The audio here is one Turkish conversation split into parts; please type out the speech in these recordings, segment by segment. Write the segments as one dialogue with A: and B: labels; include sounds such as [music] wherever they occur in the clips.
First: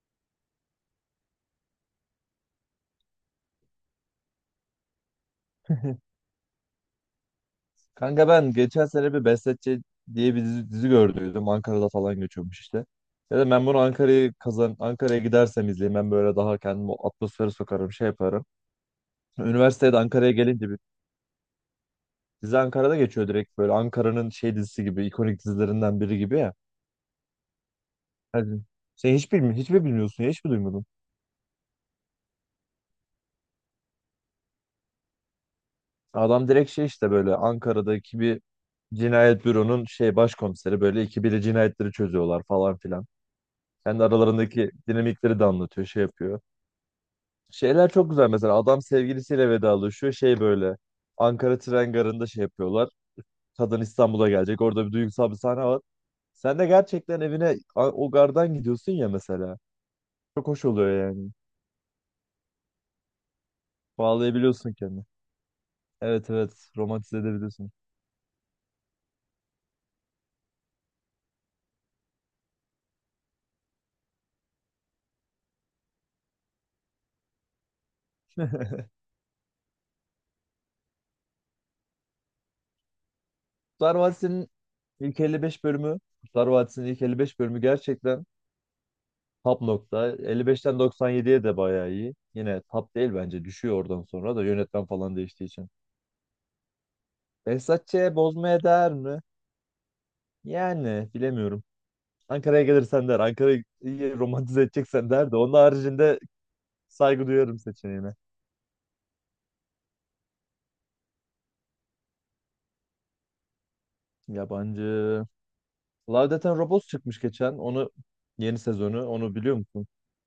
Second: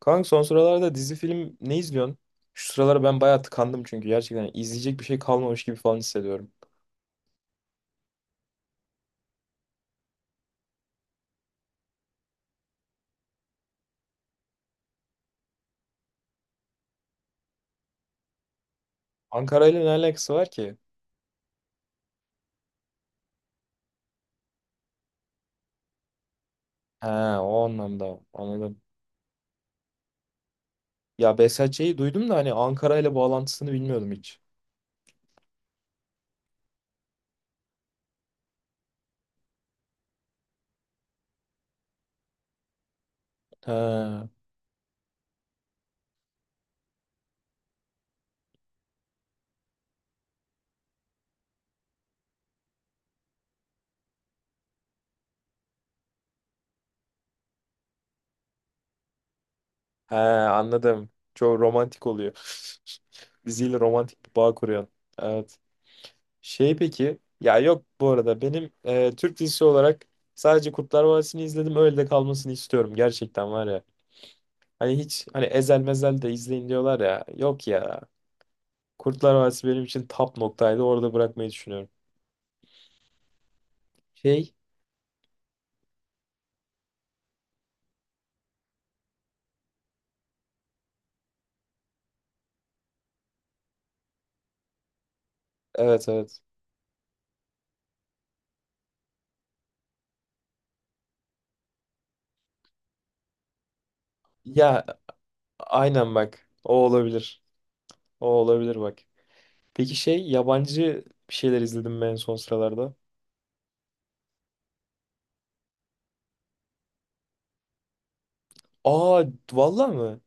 A: Kanka son sıralarda dizi film ne izliyorsun? Şu sıralar ben bayağı tıkandım çünkü gerçekten izleyecek bir şey kalmamış gibi falan
B: [laughs]
A: hissediyorum.
B: Kanka ben geçen sene bir Besletçe diye bir dizi gördüydüm. Ankara'da falan geçiyormuş işte. Dedim ben bunu Ankara'yı kazan Ankara'ya gidersem izleyeyim. Ben böyle daha kendimi o atmosfere sokarım, şey yaparım.
A: Ankara ile ne
B: Üniversitede Ankara'ya
A: alakası var
B: gelince
A: ki?
B: bir dizi Ankara'da geçiyor, direkt böyle Ankara'nın şey dizisi gibi, ikonik dizilerinden biri gibi ya.
A: He, o anlamda
B: Hadi.
A: anladım.
B: Sen hiç mi bilmiyorsun ya, hiç mi duymadın?
A: Ya Behzatçı'yı duydum da hani Ankara ile bağlantısını bilmiyordum hiç.
B: Adam direkt şey işte böyle Ankara'daki bir cinayet büronun şey başkomiseri, böyle ikibiri cinayetleri çözüyorlar falan filan.
A: He,
B: Kendi aralarındaki dinamikleri de anlatıyor, şey yapıyor. Şeyler çok güzel, mesela adam sevgilisiyle vedalaşıyor. Şey böyle Ankara tren garında şey yapıyorlar. Kadın İstanbul'a gelecek. Orada bir duygusal bir sahne var. Sen de gerçekten evine o gardan gidiyorsun ya mesela.
A: he,
B: Çok hoş oluyor
A: anladım.
B: yani.
A: Çok romantik oluyor. [laughs] Diziyle romantik bir bağ
B: Bağlayabiliyorsun
A: kuruyorsun.
B: kendini.
A: Evet.
B: Evet, evet, romantize
A: Peki ya,
B: edebiliyorsun.
A: yok, bu arada benim Türk dizisi olarak sadece Kurtlar Vadisi'ni izledim, öyle de kalmasını istiyorum gerçekten var ya. Hani hiç, hani ezel mezel de izleyin diyorlar ya. Yok ya. Kurtlar Vadisi benim için top noktaydı. Orada bırakmayı düşünüyorum.
B: Kurtlar Vadisi'nin
A: Şey
B: ilk 55 bölümü, Kurtlar Vadisi'nin ilk 55 bölümü gerçekten top nokta. 55'ten 97'ye de bayağı iyi. Yine top değil bence, düşüyor oradan sonra da yönetmen falan değiştiği için.
A: Evet, evet.
B: Behzatçı'ya bozmaya değer mi? Yani bilemiyorum. Ankara'ya gelirsen der, Ankara'yı iyi romantize
A: Ya
B: edeceksen der, de onun
A: aynen
B: haricinde
A: bak. O
B: saygı
A: olabilir.
B: duyarım seçeneğine.
A: O olabilir bak. Peki şey yabancı bir şeyler izledim ben son sıralarda.
B: Yabancı. Love, Death and Robots çıkmış geçen. Onu, yeni sezonu,
A: Aa,
B: onu biliyor musun?
A: vallahi mı?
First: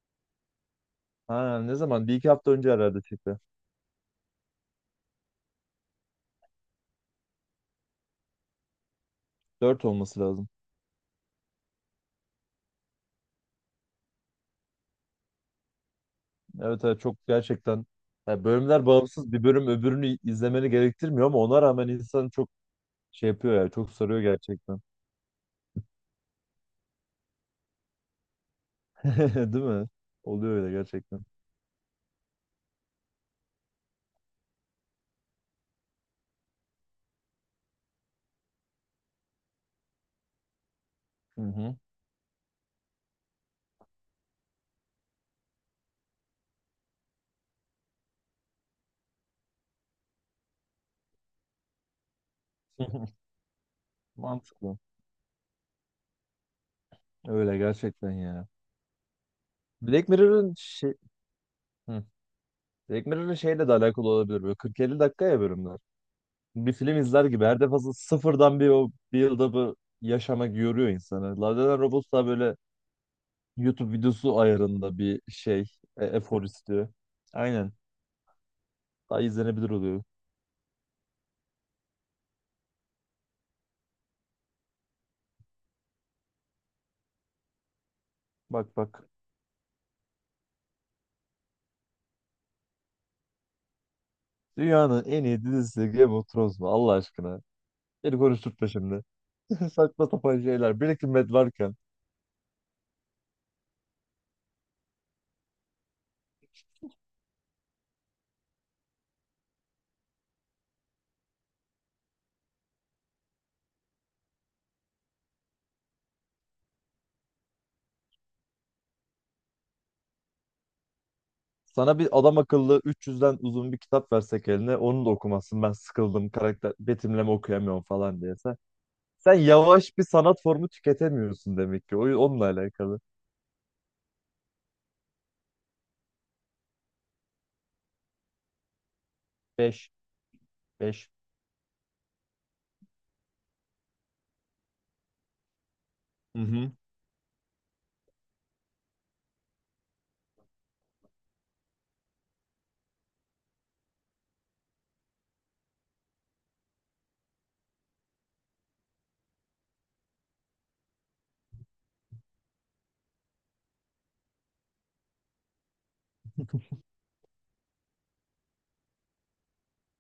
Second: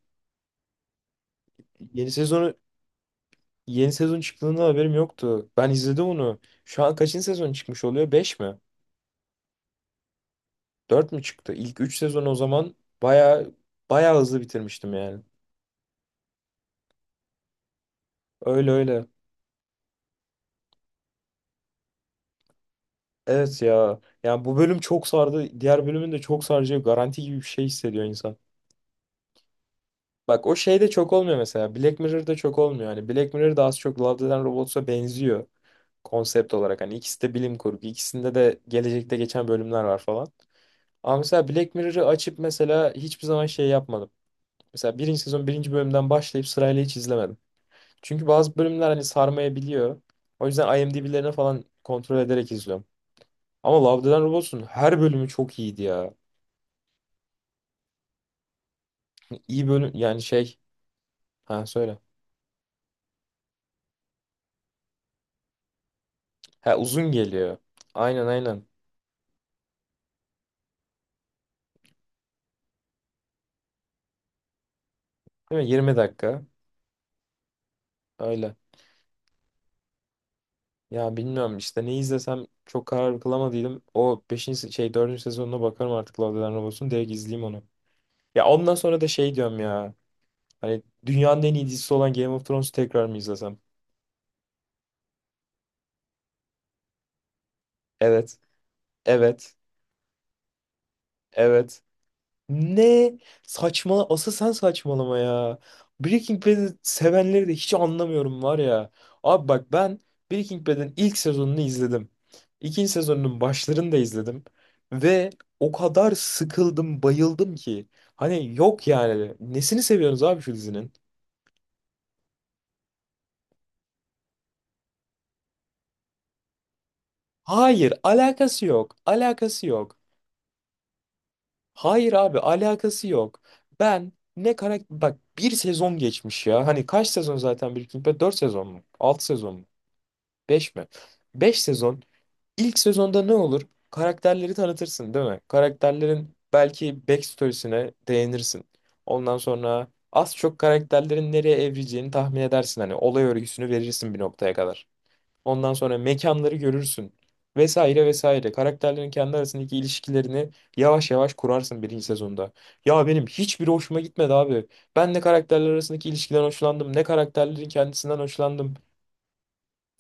B: Ha, ne zaman?
A: Yeni
B: Bir iki hafta
A: sezonu,
B: önce herhalde çıktı.
A: yeni sezon çıktığında haberim yoktu. Ben izledim onu. Şu an kaçıncı sezon çıkmış oluyor? Beş mi?
B: Dört olması lazım.
A: Dört mü çıktı? İlk üç sezon o zaman baya baya hızlı bitirmiştim yani.
B: Evet, evet, çok gerçekten ya,
A: Öyle
B: bölümler
A: öyle.
B: bağımsız, bir bölüm öbürünü izlemeni gerektirmiyor ama ona rağmen insan çok şey yapıyor
A: Evet
B: ya, çok
A: ya.
B: sarıyor
A: Yani bu bölüm
B: gerçekten.
A: çok sardı. Diğer bölümün de çok saracağı garanti gibi bir şey hissediyor insan.
B: [laughs] Değil mi?
A: Bak o
B: Oluyor öyle
A: şey de çok
B: gerçekten.
A: olmuyor mesela. Black Mirror'da çok olmuyor. Hani Black Mirror da az çok Love, Death and Robots'a benziyor. Konsept olarak hani ikisi de bilim kurgu. İkisinde de gelecekte geçen bölümler var falan. Ama
B: Hı
A: mesela Black
B: hı.
A: Mirror'ı açıp mesela hiçbir zaman şey yapmadım. Mesela birinci sezon birinci bölümden başlayıp sırayla hiç izlemedim. Çünkü bazı bölümler hani sarmayabiliyor. O yüzden IMDb'lerini falan kontrol ederek izliyorum.
B: [laughs]
A: Ama Love, Death and Robots'un
B: Mantıklı.
A: her bölümü çok iyiydi ya.
B: Öyle gerçekten ya.
A: İyi bölüm
B: Black
A: yani
B: Mirror'ın
A: şey.
B: şey.
A: Ha, söyle.
B: Hı. Black Mirror'ın şeyle de alakalı olabilir, böyle 40-50 dakika ya bölümler.
A: Ha,
B: Bir film
A: uzun
B: izler gibi
A: geliyor.
B: her defasında
A: Aynen,
B: sıfırdan
A: aynen.
B: bir o bir yılda bu yaşamak yoruyor insanı. Love Death and Robots daha böyle YouTube videosu ayarında bir
A: Değil
B: şey,
A: mi? Yirmi dakika.
B: efor istiyor. Aynen.
A: Öyle.
B: Daha izlenebilir oluyor.
A: Ya bilmiyorum işte ne izlesem çok karar kılamadıydım. O 5. şey dördüncü sezonuna bakarım artık Love, Death and Robots'un. Direkt izleyeyim onu. Ya ondan
B: Bak
A: sonra
B: bak.
A: da şey diyorum ya. Hani dünyanın en iyi dizisi olan Game of Thrones'u tekrar mı izlesem?
B: Dünyanın en iyi dizisi Game of Thrones mu? Allah aşkına. Beni
A: Evet.
B: konuşturtma şimdi. [laughs]
A: Evet.
B: Saçma sapan şeyler. Breaking Bad varken
A: Evet. Ne saçma, asıl sen saçmalama ya. Breaking Bad'i sevenleri de hiç anlamıyorum var ya. Abi bak, ben Breaking Bad'in ilk sezonunu izledim. İkinci sezonunun başlarını da izledim. Ve o kadar sıkıldım, bayıldım ki. Hani yok yani. Nesini seviyorsunuz abi şu dizinin?
B: sana bir adam akıllı 300'den uzun bir kitap versek eline onu da okumazsın. Ben sıkıldım, karakter betimleme okuyamıyorum
A: Hayır,
B: falan diyese.
A: alakası yok.
B: Sen
A: Alakası yok.
B: yavaş bir sanat formu tüketemiyorsun demek ki. O
A: Hayır abi,
B: onunla alakalı.
A: alakası yok. Ben ne karakter... Bak, bir sezon geçmiş ya. Hani kaç sezon zaten Breaking Bad? Dört sezon mu? 6 sezon mu?
B: Beş,
A: 5 mi?
B: beş.
A: 5 sezon. İlk sezonda ne olur? Karakterleri tanıtırsın, değil mi? Karakterlerin
B: Hı hı.
A: belki backstory'sine değinirsin. Ondan sonra az çok karakterlerin nereye evrileceğini tahmin edersin. Hani olay örgüsünü verirsin bir noktaya kadar. Ondan sonra mekanları görürsün. Vesaire vesaire. Karakterlerin kendi arasındaki ilişkilerini yavaş yavaş kurarsın birinci sezonda. Ya benim hiçbiri hoşuma gitmedi abi. Ben ne karakterler arasındaki ilişkiden hoşlandım, ne karakterlerin kendisinden hoşlandım.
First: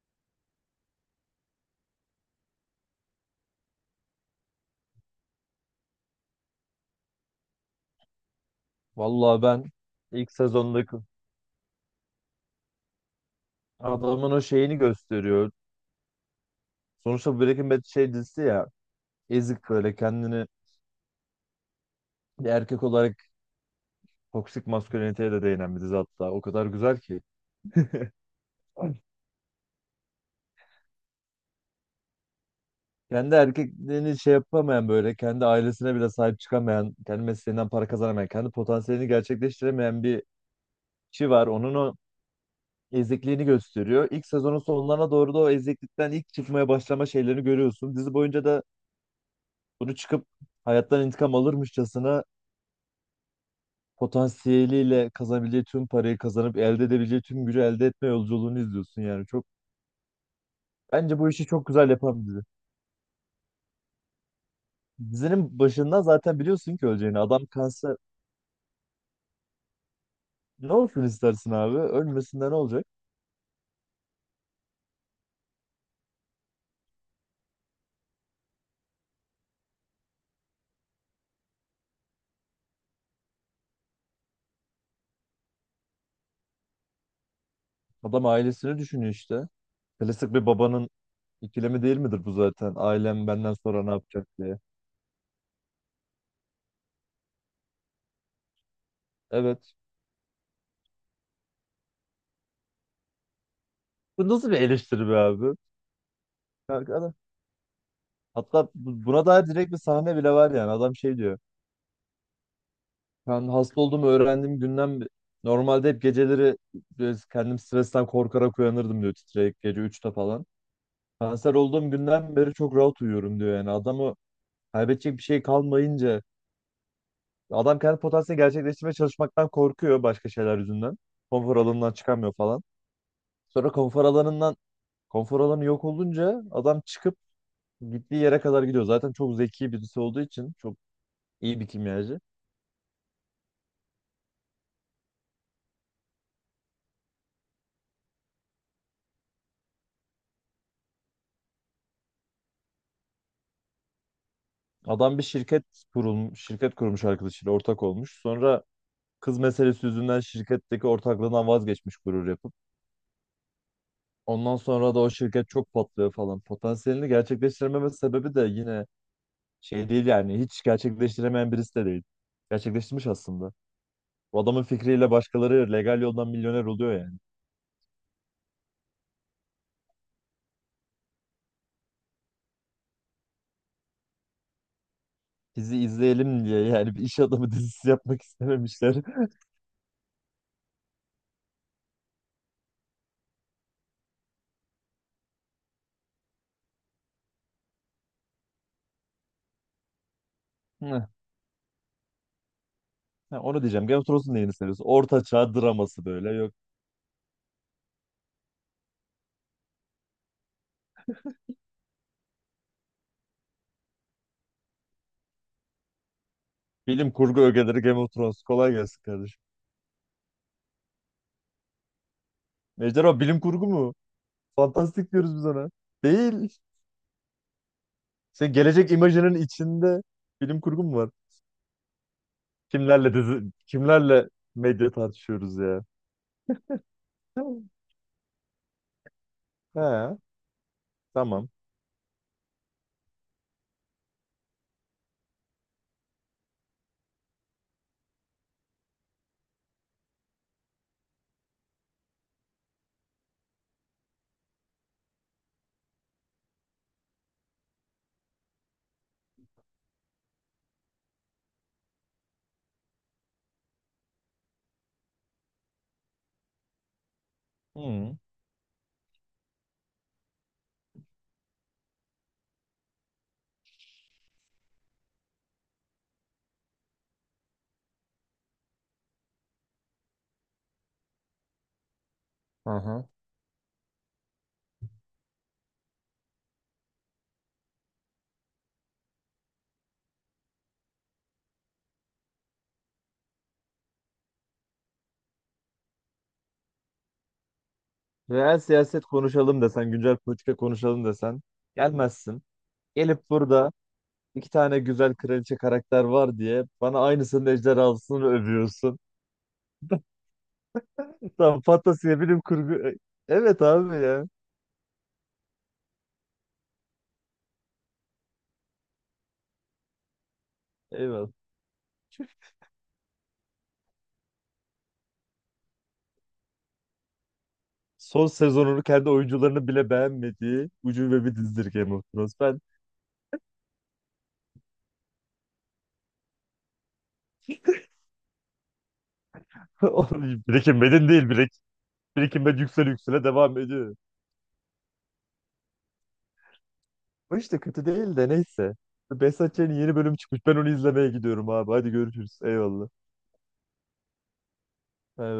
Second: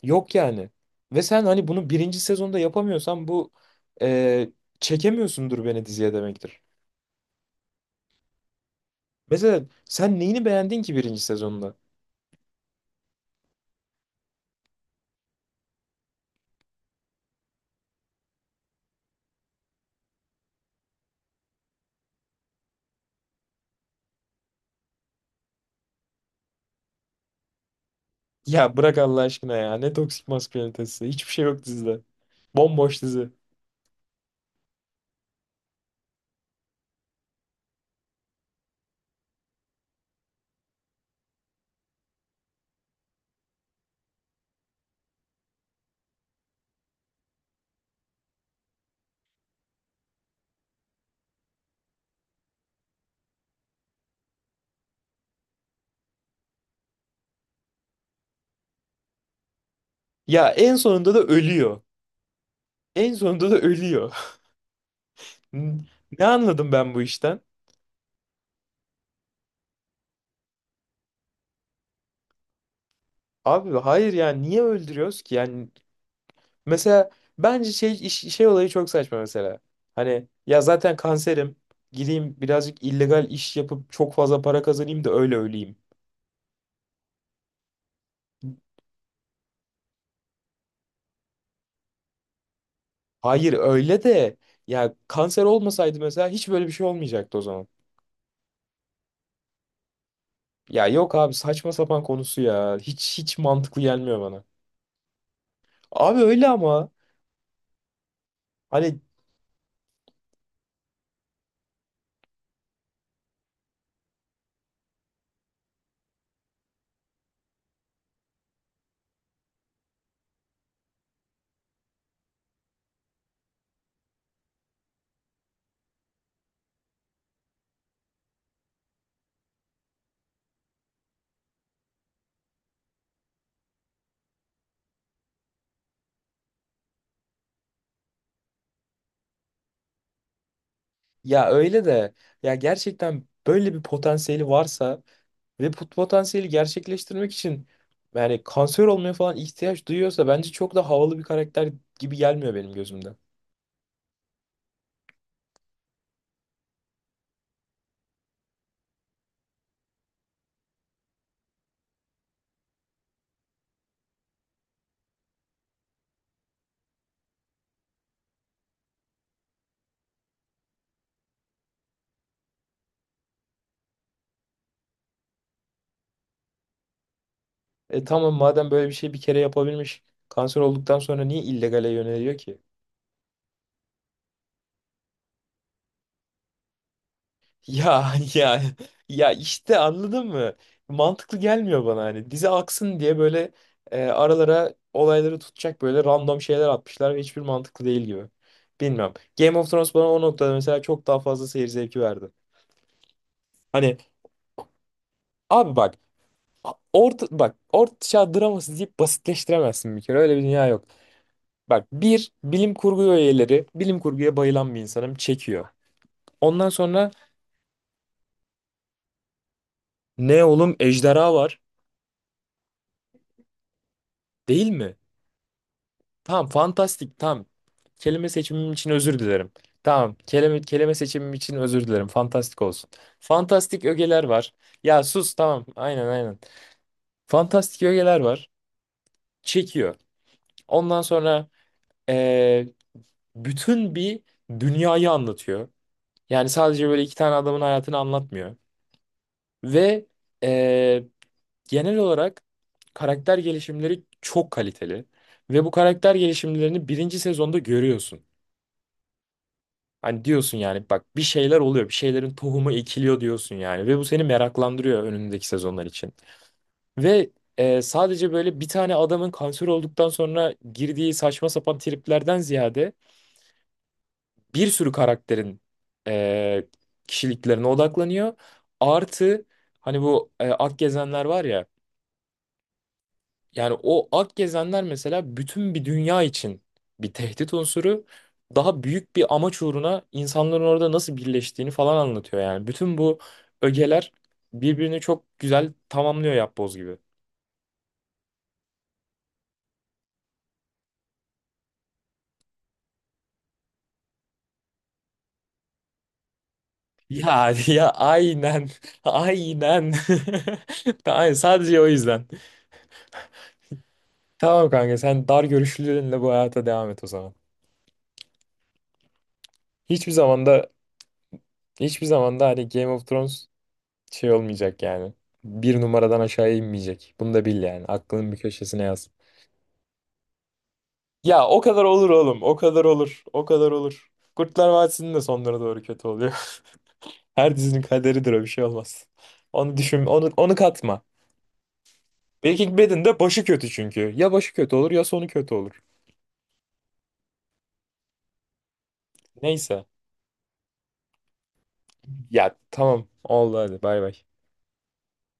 A: Yok yani. Ve sen hani bunu birinci sezonda yapamıyorsan bu e, çekemiyorsundur beni diziye demektir.
B: Vallahi
A: Mesela
B: ben
A: sen
B: ilk
A: neyini beğendin ki
B: sezondaki
A: birinci sezonda?
B: adamın o şeyini gösteriyor. Sonuçta Breaking Bad şey dizisi ya. Ezik, böyle kendini, bir erkek olarak toksik masküliniteye de değinen bir dizi hatta. O kadar güzel ki.
A: Ya bırak Allah aşkına ya. Ne toksik maskülinitesi. Hiçbir şey yok dizide. Bomboş dizi.
B: Kendi erkekliğini şey yapamayan, böyle kendi ailesine bile sahip çıkamayan, kendi mesleğinden para kazanamayan, kendi potansiyelini gerçekleştiremeyen bir kişi var. Onun o ezikliğini gösteriyor. İlk sezonun sonlarına doğru da o eziklikten ilk çıkmaya başlama şeylerini görüyorsun. Dizi boyunca da bunu çıkıp hayattan intikam alırmışçasına potansiyeliyle kazanabileceği tüm parayı kazanıp elde edebileceği tüm gücü elde etme yolculuğunu izliyorsun yani. Çok.
A: Ya en sonunda da
B: Bence bu işi çok
A: ölüyor.
B: güzel yapan bir dizi.
A: En sonunda da ölüyor.
B: Dizinin başından
A: [laughs] Ne
B: zaten
A: anladım
B: biliyorsun ki
A: ben bu
B: öleceğini.
A: işten?
B: Adam kanser. Ne olsun istersin abi? Ölmesinde ne olacak?
A: Abi hayır ya, niye öldürüyoruz ki? Yani, mesela, bence olayı çok saçma mesela. Hani ya zaten kanserim, gideyim birazcık illegal iş yapıp çok fazla para kazanayım da öyle öleyim.
B: Adam ailesini düşünüyor işte. Klasik bir babanın ikilemi değil midir bu zaten? Ailem
A: Hayır
B: benden sonra ne
A: öyle
B: yapacak
A: de,
B: diye.
A: ya, kanser olmasaydı mesela hiç böyle bir şey olmayacaktı o zaman.
B: Evet.
A: Ya yok abi, saçma sapan konusu ya. Hiç, hiç mantıklı gelmiyor
B: Bu
A: bana.
B: nasıl bir eleştiri be abi?
A: Abi öyle ama
B: Kanka hatta
A: hani.
B: buna dair direkt bir sahne bile var yani. Adam şey diyor. Ben hasta olduğumu öğrendiğim günden normalde hep geceleri böyle kendim stresten korkarak uyanırdım diyor, titreyip gece 3'te falan. Kanser olduğum günden beri çok rahat uyuyorum diyor yani. Adam, kaybedecek bir şey kalmayınca adam kendi potansiyelini gerçekleştirmeye çalışmaktan korkuyor başka şeyler yüzünden. Konfor alanından çıkamıyor falan. Sonra konfor alanı yok olunca adam çıkıp gittiği yere kadar gidiyor. Zaten çok zeki birisi olduğu için çok
A: Ya
B: iyi bir
A: öyle de,
B: kimyacı.
A: ya gerçekten böyle bir potansiyeli varsa ve bu potansiyeli gerçekleştirmek için, yani kanser olmaya falan ihtiyaç duyuyorsa, bence çok da havalı bir karakter gibi gelmiyor benim gözümde.
B: Adam bir şirket kurmuş, arkadaşıyla ortak olmuş. Sonra kız meselesi yüzünden şirketteki ortaklığından vazgeçmiş gurur yapıp. Ondan sonra da o şirket çok patlıyor falan. Potansiyelini gerçekleştirememe sebebi de yine şey değil yani, hiç gerçekleştiremeyen birisi de değil. Gerçekleştirmiş aslında. Bu adamın fikriyle başkaları legal yoldan milyoner oluyor yani.
A: E tamam, madem böyle bir şey bir kere yapabilmiş, kanser olduktan sonra niye illegale yöneliyor ki?
B: Bizi izleyelim diye yani, bir iş adamı [laughs] dizisi
A: Ya
B: yapmak
A: [laughs] ya,
B: istememişler.
A: ya
B: [laughs]
A: işte, anladın mı? Mantıklı gelmiyor bana hani. Dizi aksın diye böyle aralara olayları tutacak böyle random şeyler atmışlar ve hiçbir mantıklı değil gibi. Bilmem. Game of Thrones bana o noktada mesela çok
B: Hı,
A: daha fazla seyir zevki verdi.
B: ha, onu diyeceğim.
A: Hani
B: Game of Thrones'un neyini seviyorsun? Orta çağ
A: abi bak,
B: draması böyle. Yok.
A: orta çağ draması deyip basitleştiremezsin bir kere. Öyle bir dünya yok. Bak, bir bilim kurgu üyeleri, bilim kurguya bayılan bir insanım, çekiyor. Ondan sonra
B: Bilim kurgu ögeleri Game of Thrones. Kolay gelsin kardeşim.
A: ne oğlum, ejderha var
B: Ejderha bilim kurgu mu?
A: değil mi?
B: Fantastik diyoruz biz ona.
A: Tamam,
B: Değil.
A: fantastik, tamam. Kelime
B: Sen
A: seçimim için
B: gelecek
A: özür
B: imajının
A: dilerim.
B: içinde
A: Tamam, kelime,
B: bilim kurgu
A: kelime
B: mu var?
A: seçimim için özür dilerim. Fantastik olsun.
B: Kimlerle dizi,
A: Fantastik ögeler
B: kimlerle
A: var.
B: medya
A: Ya sus
B: tartışıyoruz
A: tamam,
B: ya?
A: aynen aynen. Fantastik ögeler var.
B: [laughs] He,
A: Çekiyor. Ondan sonra
B: tamam.
A: eee, bütün bir dünyayı anlatıyor. Yani sadece böyle iki tane adamın hayatını anlatmıyor. Ve eee, genel olarak karakter gelişimleri çok kaliteli. Ve bu karakter gelişimlerini birinci sezonda görüyorsun. Hani diyorsun yani, bak bir şeyler oluyor. Bir şeylerin tohumu ekiliyor diyorsun yani. Ve bu seni meraklandırıyor önündeki sezonlar için. Ve
B: Hı.
A: sadece böyle bir tane adamın kanser olduktan sonra girdiği saçma sapan triplerden ziyade bir sürü karakterin e, kişiliklerine odaklanıyor. Artı hani bu Ak Gezenler var ya.
B: Aha.
A: Yani o Ak Gezenler mesela bütün bir dünya için bir tehdit unsuru. Daha büyük bir amaç uğruna insanların orada nasıl birleştiğini falan anlatıyor yani. Bütün bu ögeler birbirini çok güzel tamamlıyor, yapboz gibi. [laughs]
B: Reel siyaset konuşalım desen, güncel politika konuşalım desen gelmezsin. Gelip burada iki tane güzel kraliçe karakter var diye bana aynısının
A: Ya ya
B: ejderhasını
A: aynen.
B: övüyorsun.
A: [laughs] Aynen. [laughs] Aynen,
B: [laughs] Tamam,
A: sadece o
B: fantasiye
A: yüzden.
B: bilim kurgu. Evet abi ya.
A: Tamam kanka, sen dar görüşlülerinle bu hayata devam et o zaman. Hiçbir zamanda
B: Eyvallah.
A: hiçbir zamanda hani Game of Thrones şey olmayacak yani. Bir numaradan aşağıya inmeyecek. Bunu da bil yani.
B: Son
A: Aklının bir köşesine
B: sezonunu
A: yaz.
B: kendi oyuncularını bile beğenmediği ucube bir
A: Ya o
B: dizidir
A: kadar
B: Game of
A: olur
B: Thrones.
A: oğlum. O
B: Ben
A: kadar olur. O kadar olur. Kurtlar Vadisi'nin de sonlara doğru kötü oluyor. [laughs] Her dizinin kaderidir, o bir şey olmaz. Onu
B: [laughs]
A: düşün, onu,
B: onu,
A: onu
B: Breaking
A: katma.
B: Bad'in değil, Breaking Bad
A: Breaking Bad'in de
B: yüksele
A: başı
B: devam
A: kötü
B: ediyor.
A: çünkü. Ya başı kötü olur ya sonu kötü olur.
B: Bu işte kötü değil de neyse. Behzat Ç'nin
A: Neyse.
B: yeni bölüm çıkmış. Ben onu izlemeye gidiyorum abi. Hadi görüşürüz.
A: Ya
B: Eyvallah.
A: tamam. Oldu, hadi bay bay.
B: Evet.